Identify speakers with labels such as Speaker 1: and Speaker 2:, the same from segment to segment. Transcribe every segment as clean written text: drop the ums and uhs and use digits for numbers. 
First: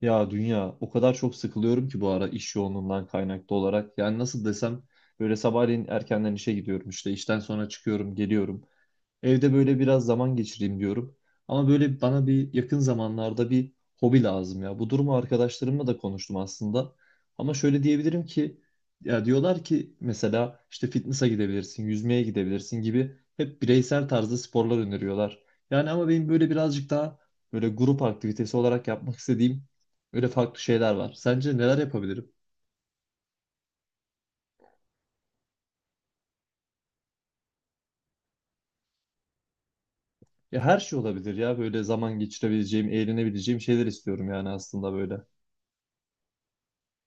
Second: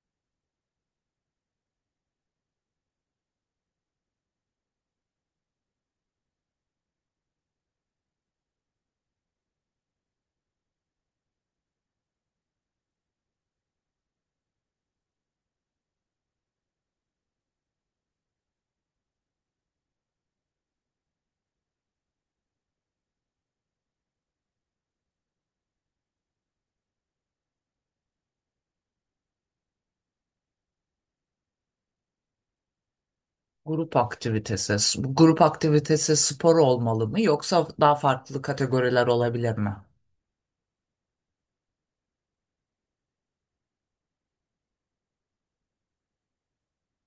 Speaker 1: Ya dünya o kadar çok sıkılıyorum ki bu ara iş yoğunluğundan kaynaklı olarak. Yani nasıl desem böyle sabahleyin erkenden işe gidiyorum, işte işten sonra çıkıyorum geliyorum. Evde böyle biraz zaman geçireyim diyorum. Ama böyle bana bir yakın zamanlarda bir hobi lazım ya. Bu durumu arkadaşlarımla da konuştum aslında. Ama şöyle diyebilirim ki ya diyorlar ki mesela işte fitness'a gidebilirsin, yüzmeye gidebilirsin gibi hep bireysel tarzda sporlar öneriyorlar. Yani ama benim böyle birazcık daha böyle grup aktivitesi olarak yapmak istediğim böyle farklı şeyler var. Sence neler yapabilirim?
Speaker 2: Grup aktivitesi. Bu grup aktivitesi spor olmalı mı yoksa daha farklı kategoriler olabilir mi?
Speaker 1: Ya her şey olabilir ya, böyle zaman geçirebileceğim, eğlenebileceğim şeyler istiyorum yani aslında böyle.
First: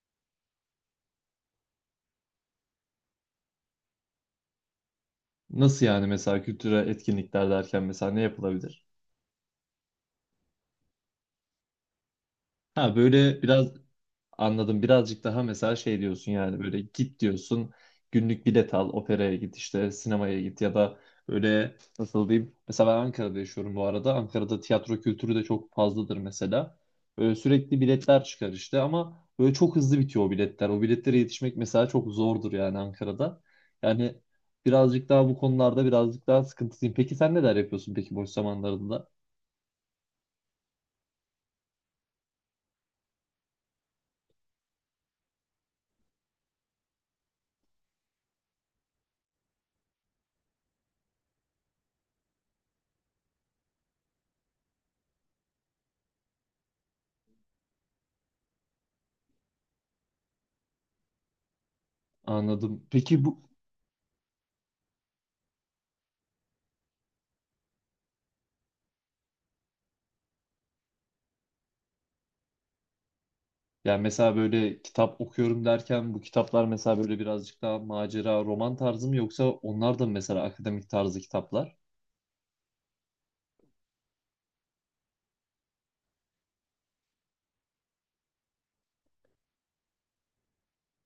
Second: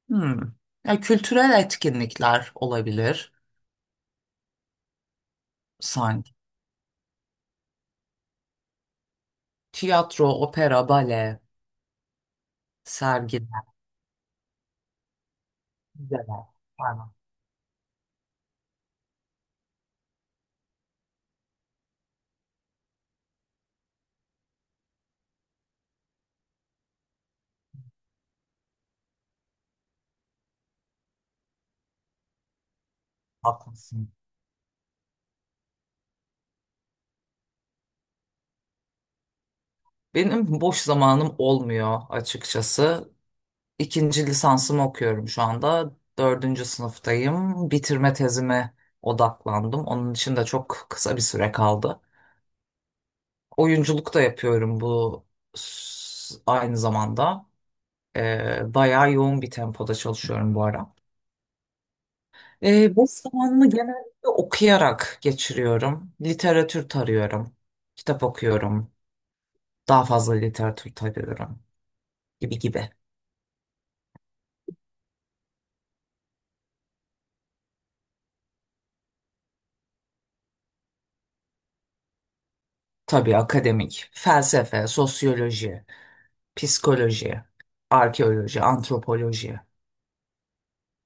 Speaker 2: Hmm. Ya, kültürel etkinlikler olabilir
Speaker 1: Nasıl yani,
Speaker 2: sanki.
Speaker 1: mesela kültürel etkinlikler derken mesela ne yapılabilir?
Speaker 2: Tiyatro, opera, bale,
Speaker 1: Ha böyle
Speaker 2: sergiler,
Speaker 1: biraz anladım, birazcık daha mesela şey diyorsun
Speaker 2: müzeler.
Speaker 1: yani, böyle
Speaker 2: Aynen,
Speaker 1: git diyorsun günlük bilet al, operaya git, işte sinemaya git ya da böyle nasıl diyeyim, mesela ben Ankara'da yaşıyorum bu arada, Ankara'da tiyatro kültürü de çok fazladır mesela. Böyle sürekli biletler çıkar işte, ama böyle çok hızlı bitiyor o biletler, o biletlere yetişmek mesela çok zordur yani Ankara'da.
Speaker 2: haklısın.
Speaker 1: Yani birazcık daha bu konularda birazcık daha sıkıntılıyım. Peki sen neler yapıyorsun peki boş zamanlarında?
Speaker 2: Benim boş zamanım olmuyor açıkçası. İkinci lisansımı okuyorum şu anda. Dördüncü sınıftayım. Bitirme tezime odaklandım. Onun için de çok kısa bir süre kaldı. Oyunculuk da yapıyorum bu aynı zamanda. Bayağı yoğun bir tempoda çalışıyorum bu ara.
Speaker 1: Anladım.
Speaker 2: Boş
Speaker 1: Peki bu,
Speaker 2: zamanımı genellikle okuyarak geçiriyorum. Literatür tarıyorum. Kitap okuyorum. Daha fazla literatür tarıyorum gibi gibi.
Speaker 1: yani mesela böyle kitap okuyorum derken, bu kitaplar mesela böyle birazcık daha macera, roman tarzı mı, yoksa onlar da mı mesela akademik tarzı kitaplar?
Speaker 2: Tabii akademik, felsefe, sosyoloji, psikoloji, arkeoloji, antropoloji.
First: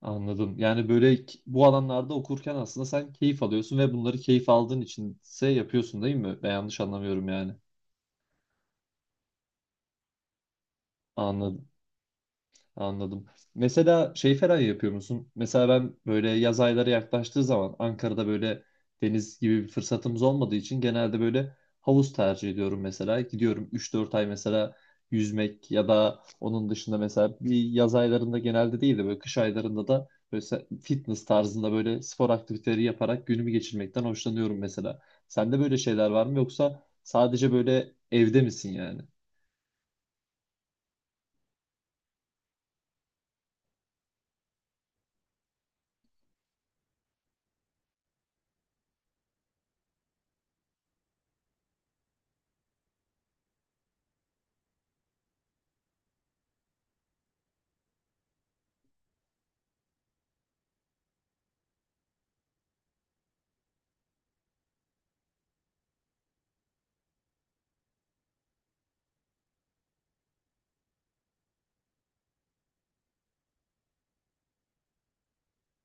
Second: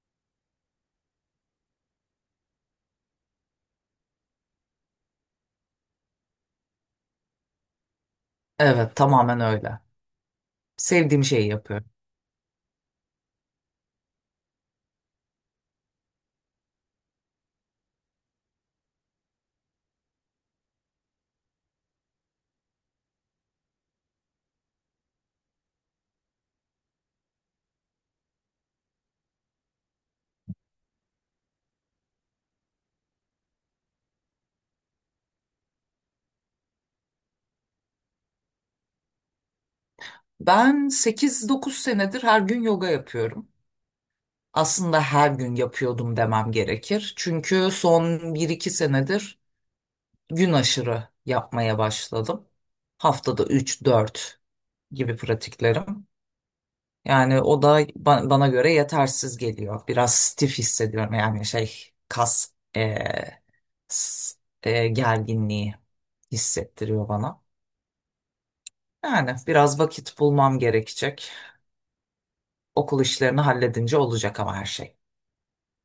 Speaker 1: Anladım. Yani böyle bu alanlarda okurken aslında sen keyif alıyorsun ve bunları keyif aldığın içinse yapıyorsun değil mi? Ben yanlış anlamıyorum yani.
Speaker 2: Evet, tamamen öyle. Sevdiğim şeyi
Speaker 1: Anladım.
Speaker 2: yapıyorum.
Speaker 1: Anladım. Mesela şey falan yapıyor musun? Mesela ben böyle yaz ayları yaklaştığı zaman Ankara'da böyle deniz gibi bir fırsatımız olmadığı için genelde böyle havuz tercih ediyorum mesela. Gidiyorum 3-4 ay mesela yüzmek, ya da onun dışında mesela bir yaz aylarında genelde değil de böyle kış aylarında da böyle fitness tarzında böyle spor aktiviteleri yaparak günümü geçirmekten hoşlanıyorum mesela. Sende böyle şeyler var mı, yoksa sadece böyle evde misin yani?
Speaker 2: Ben 8-9 senedir her gün yoga yapıyorum. Aslında her gün yapıyordum demem gerekir. Çünkü son 1-2 senedir gün aşırı yapmaya başladım. Haftada 3-4 gibi pratiklerim. Yani o da bana göre yetersiz geliyor. Biraz stif hissediyorum, yani şey, kas s- gerginliği hissettiriyor bana. Yani biraz vakit bulmam gerekecek. Okul işlerini halledince olacak ama her şey.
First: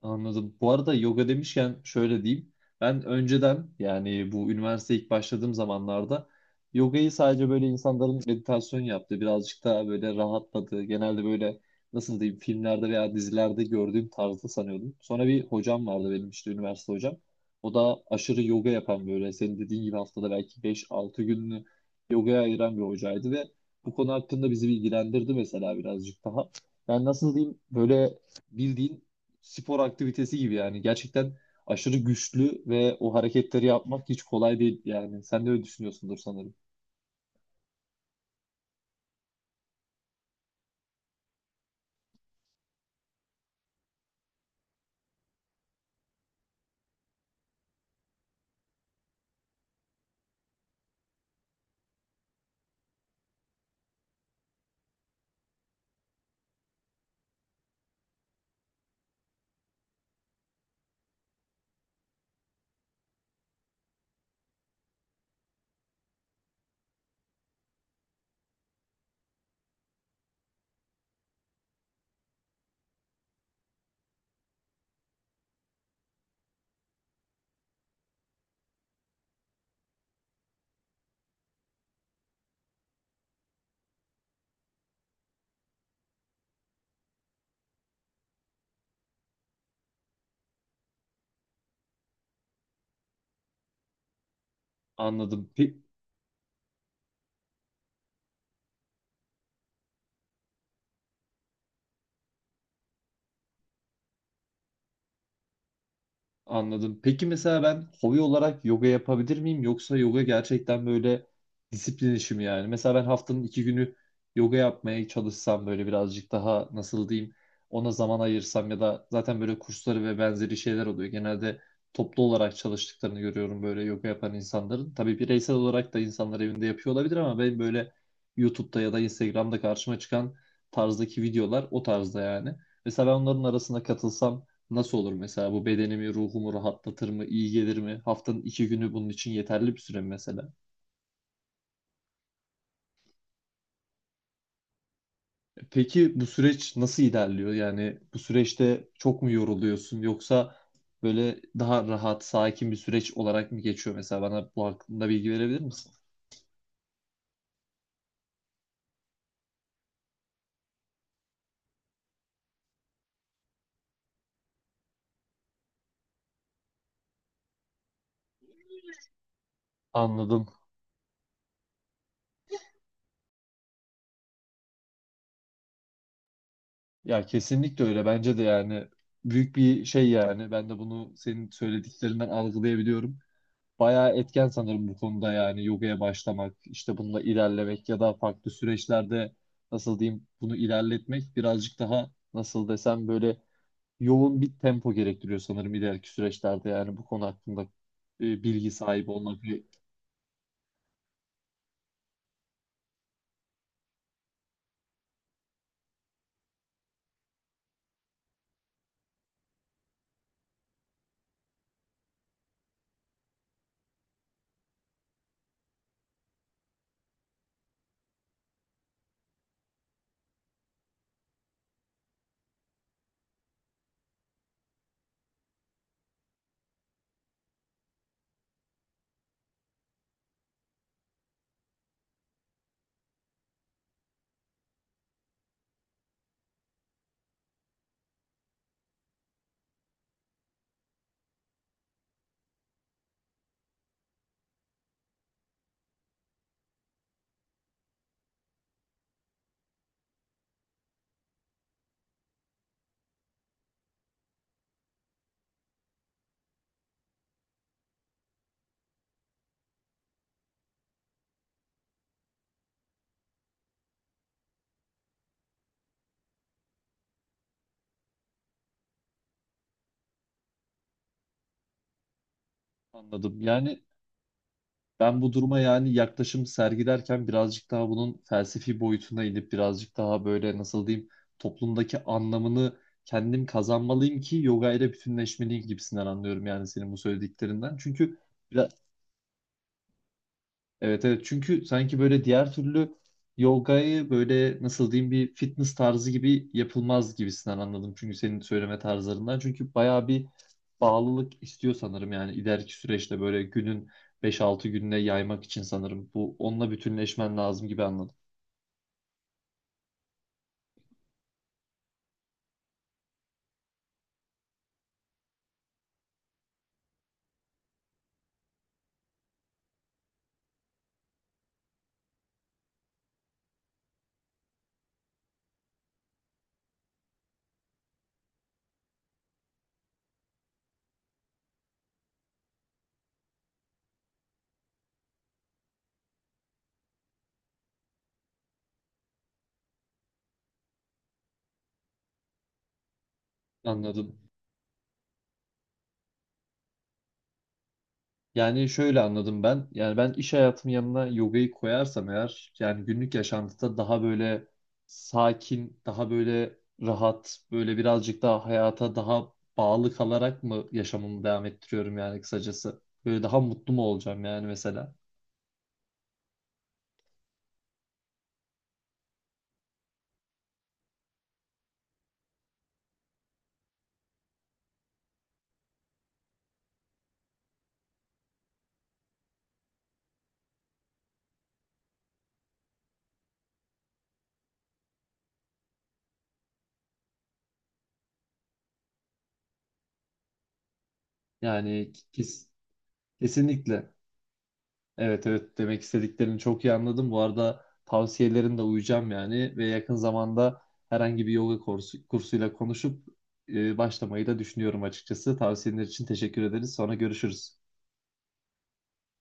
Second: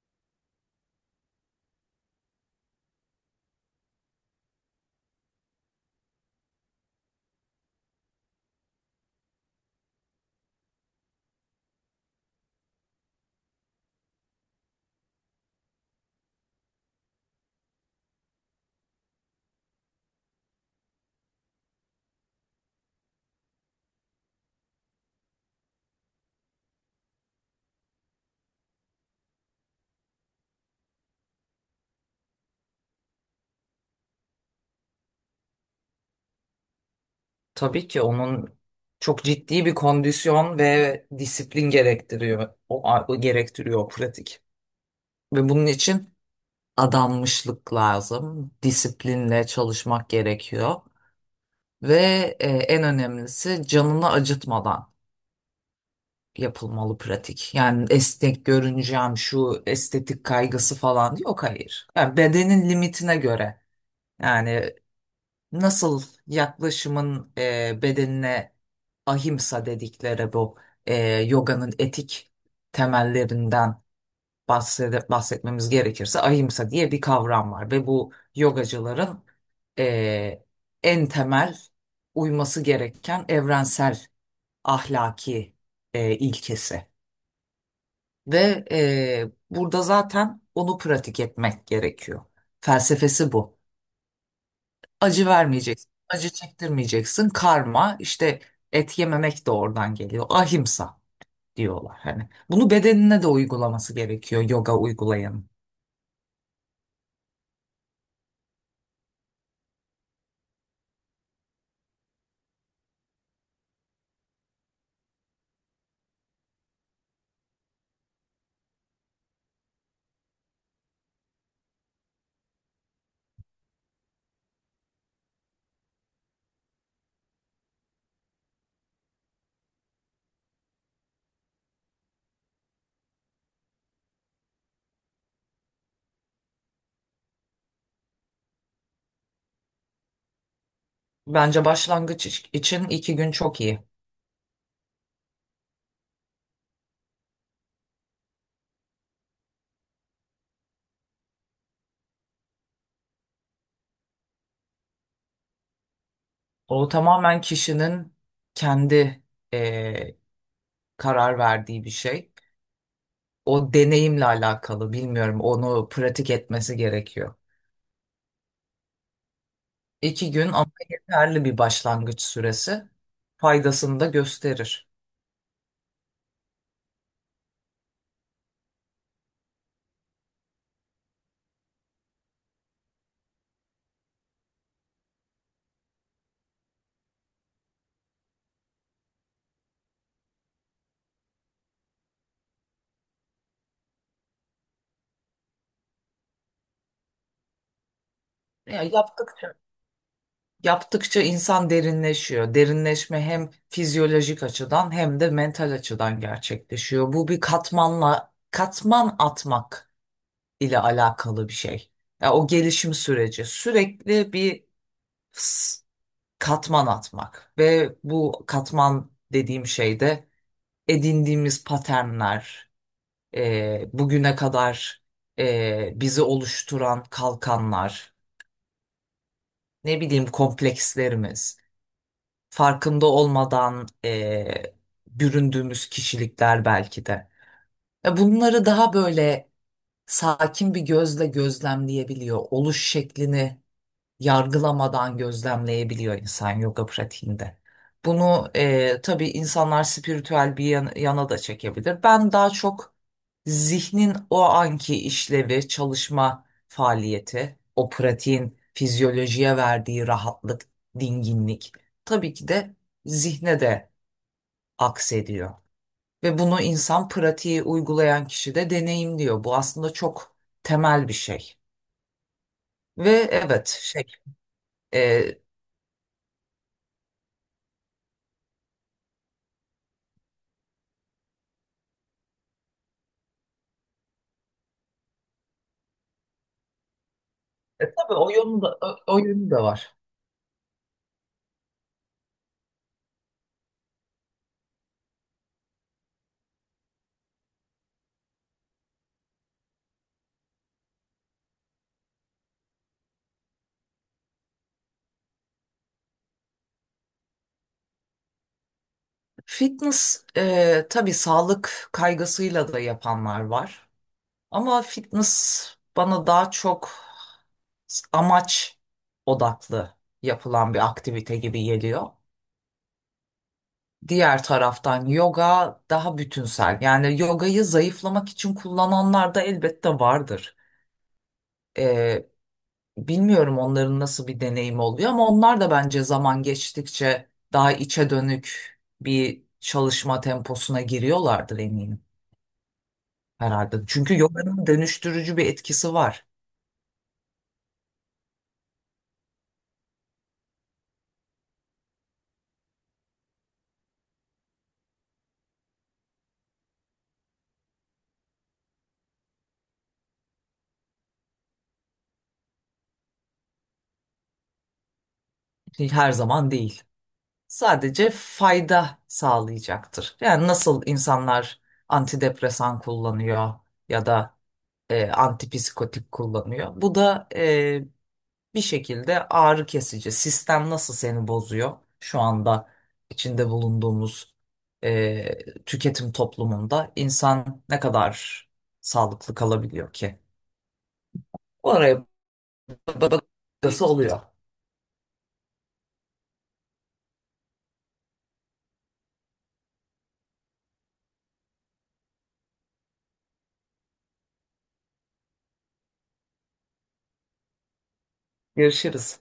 Speaker 1: Anladım. Bu arada yoga demişken şöyle diyeyim. Ben önceden, yani bu üniversiteye ilk başladığım zamanlarda, yogayı sadece böyle insanların meditasyon yaptığı, birazcık daha böyle rahatladığı, genelde böyle nasıl diyeyim, filmlerde veya dizilerde gördüğüm tarzda sanıyordum. Sonra bir hocam vardı benim, işte üniversite hocam. O da aşırı yoga yapan, böyle senin dediğin gibi haftada belki 5-6 gününü yogaya ayıran bir hocaydı ve bu konu hakkında bizi bilgilendirdi mesela birazcık daha. Yani nasıl diyeyim, böyle bildiğin spor aktivitesi gibi yani. Gerçekten aşırı güçlü ve o hareketleri yapmak hiç kolay değil yani. Sen de öyle düşünüyorsundur sanırım.
Speaker 2: Tabii ki onun çok ciddi bir kondisyon ve disiplin gerektiriyor. O gerektiriyor o pratik. Ve bunun için adanmışlık lazım. Disiplinle çalışmak gerekiyor. Ve en önemlisi canını acıtmadan yapılmalı pratik. Yani esnek görüneceğim şu estetik kaygısı falan yok, hayır. Yani bedenin limitine göre. Yani nasıl yaklaşımın bedenine, ahimsa dedikleri bu e, yoganın etik temellerinden bahsetmemiz gerekirse, ahimsa diye bir kavram var ve bu yogacıların e, en temel uyması gereken evrensel ahlaki ilkesi ve burada zaten onu pratik etmek gerekiyor. Felsefesi bu. Acı
Speaker 1: Anladım.
Speaker 2: vermeyeceksin. Acı çektirmeyeceksin. Karma işte, et yememek de oradan geliyor. Ahimsa diyorlar hani. Bunu bedenine de uygulaması gerekiyor yoga uygulayanın.
Speaker 1: Anladım. Peki mesela ben hobi olarak yoga yapabilir miyim? Yoksa yoga gerçekten böyle disiplin işi mi yani? Mesela ben haftanın 2 günü yoga yapmaya çalışsam, böyle birazcık daha nasıl diyeyim, ona zaman ayırsam, ya da zaten böyle kursları ve benzeri şeyler oluyor. Genelde toplu olarak çalıştıklarını görüyorum böyle yoga yapan insanların. Tabii bireysel olarak da insanlar evinde yapıyor olabilir, ama ben böyle YouTube'da ya da Instagram'da karşıma çıkan tarzdaki videolar o tarzda yani. Mesela ben onların arasına katılsam nasıl olur mesela, bu bedenimi, ruhumu rahatlatır mı, iyi gelir mi? Haftanın 2 günü bunun için yeterli bir süre mi mesela?
Speaker 2: Bence başlangıç için 2 gün çok iyi.
Speaker 1: E peki bu süreç nasıl ilerliyor? Yani bu süreçte çok mu yoruluyorsun, yoksa böyle daha rahat, sakin bir süreç olarak mı geçiyor mesela? Bana bu hakkında bilgi verebilir misin?
Speaker 2: O tamamen kişinin kendi eee, karar verdiği bir şey. O deneyimle alakalı bilmiyorum, onu pratik etmesi gerekiyor. İki
Speaker 1: Anladım.
Speaker 2: gün ama yeterli bir başlangıç süresi, faydasını da gösterir.
Speaker 1: Ya kesinlikle öyle. Bence de yani büyük bir şey yani. Ben de bunu senin söylediklerinden algılayabiliyorum. Bayağı etken sanırım bu konuda, yani yogaya başlamak, işte bununla ilerlemek ya da farklı süreçlerde nasıl diyeyim bunu ilerletmek, birazcık daha nasıl desem, böyle yoğun bir tempo gerektiriyor sanırım ileriki süreçlerde, yani bu konu hakkında bilgi
Speaker 2: Ya,
Speaker 1: sahibi
Speaker 2: yaptık
Speaker 1: olmak.
Speaker 2: Yaptıkça insan derinleşiyor. Derinleşme hem fizyolojik açıdan hem de mental açıdan gerçekleşiyor. Bu bir katmanla katman atmak ile alakalı bir şey. Ya, o gelişim süreci sürekli bir s- katman atmak ve bu katman dediğim şey de edindiğimiz paternler, bugüne kadar bizi oluşturan kalkanlar, ne bileyim komplekslerimiz. Farkında olmadan büründüğümüz kişilikler belki de. Ve bunları daha böyle sakin bir gözle gözlemleyebiliyor. Oluş şeklini yargılamadan gözlemleyebiliyor insan yoga pratiğinde. Bunu tabii insanlar spiritüel bir yana da çekebilir. Ben daha çok zihnin o anki işlevi, çalışma faaliyeti, o pratiğin fizyolojiye verdiği rahatlık, dinginlik tabii ki de zihne de aksediyor. Ve bunu insan, pratiği uygulayan kişi de deneyimliyor. Bu aslında çok temel bir şey. Ve
Speaker 1: Anladım.
Speaker 2: evet.
Speaker 1: Yani ben
Speaker 2: E,
Speaker 1: bu duruma yani yaklaşım sergilerken, birazcık daha bunun felsefi boyutuna inip, birazcık daha böyle nasıl diyeyim, toplumdaki anlamını kendim kazanmalıyım ki yoga ile bütünleşmeliyim gibisinden anlıyorum yani senin bu söylediklerinden.
Speaker 2: Tabii
Speaker 1: Çünkü
Speaker 2: o yönü de,
Speaker 1: biraz-
Speaker 2: o yönü de var.
Speaker 1: evet evet, çünkü sanki böyle diğer türlü yogayı böyle nasıl diyeyim, bir fitness tarzı gibi yapılmaz gibisinden anladım. Çünkü senin söyleme tarzlarından. Çünkü bayağı bir bağlılık istiyor sanırım, yani ileriki süreçte böyle günün 5-6 gününe yaymak için sanırım. Bu, onunla bütünleşmen lazım gibi anladım.
Speaker 2: Fitness tabii sağlık kaygısıyla da yapanlar var. Ama fitness bana daha çok amaç odaklı yapılan bir aktivite gibi geliyor. Diğer taraftan yoga daha bütünsel. Yani yogayı zayıflamak için kullananlar da elbette vardır. E, Bilmiyorum onların nasıl bir deneyim oluyor ama onlar da bence zaman geçtikçe daha içe dönük bir çalışma temposuna giriyorlardır, eminim herhalde.
Speaker 1: Anladım.
Speaker 2: Çünkü yoganın dönüştürücü bir etkisi var.
Speaker 1: Yani şöyle anladım ben. Yani ben iş hayatımın yanına yogayı koyarsam eğer, yani günlük yaşantıda daha böyle sakin, daha böyle rahat, böyle birazcık daha hayata daha bağlı kalarak mı yaşamımı devam ettiriyorum yani kısacası? Böyle daha mutlu mu olacağım yani mesela?
Speaker 2: Her zaman değil. Sadece fayda sağlayacaktır. Yani nasıl insanlar antidepresan kullanıyor ya da antipsikotik kullanıyor. Bu da bir şekilde ağrı kesici. Sistem nasıl seni bozuyor? Şu anda içinde bulunduğumuz tüketim toplumunda insan ne kadar sağlıklı kalabiliyor ki?
Speaker 1: Yani
Speaker 2: Oraya bakası
Speaker 1: kesinlikle.
Speaker 2: oluyor.
Speaker 1: Evet evet, demek istediklerini çok iyi anladım. Bu arada tavsiyelerine de uyacağım yani, ve yakın zamanda herhangi bir yoga kursu, kursuyla konuşup başlamayı da düşünüyorum açıkçası. Tavsiyeler için teşekkür ederiz. Sonra görüşürüz.
Speaker 2: Görüşürüz.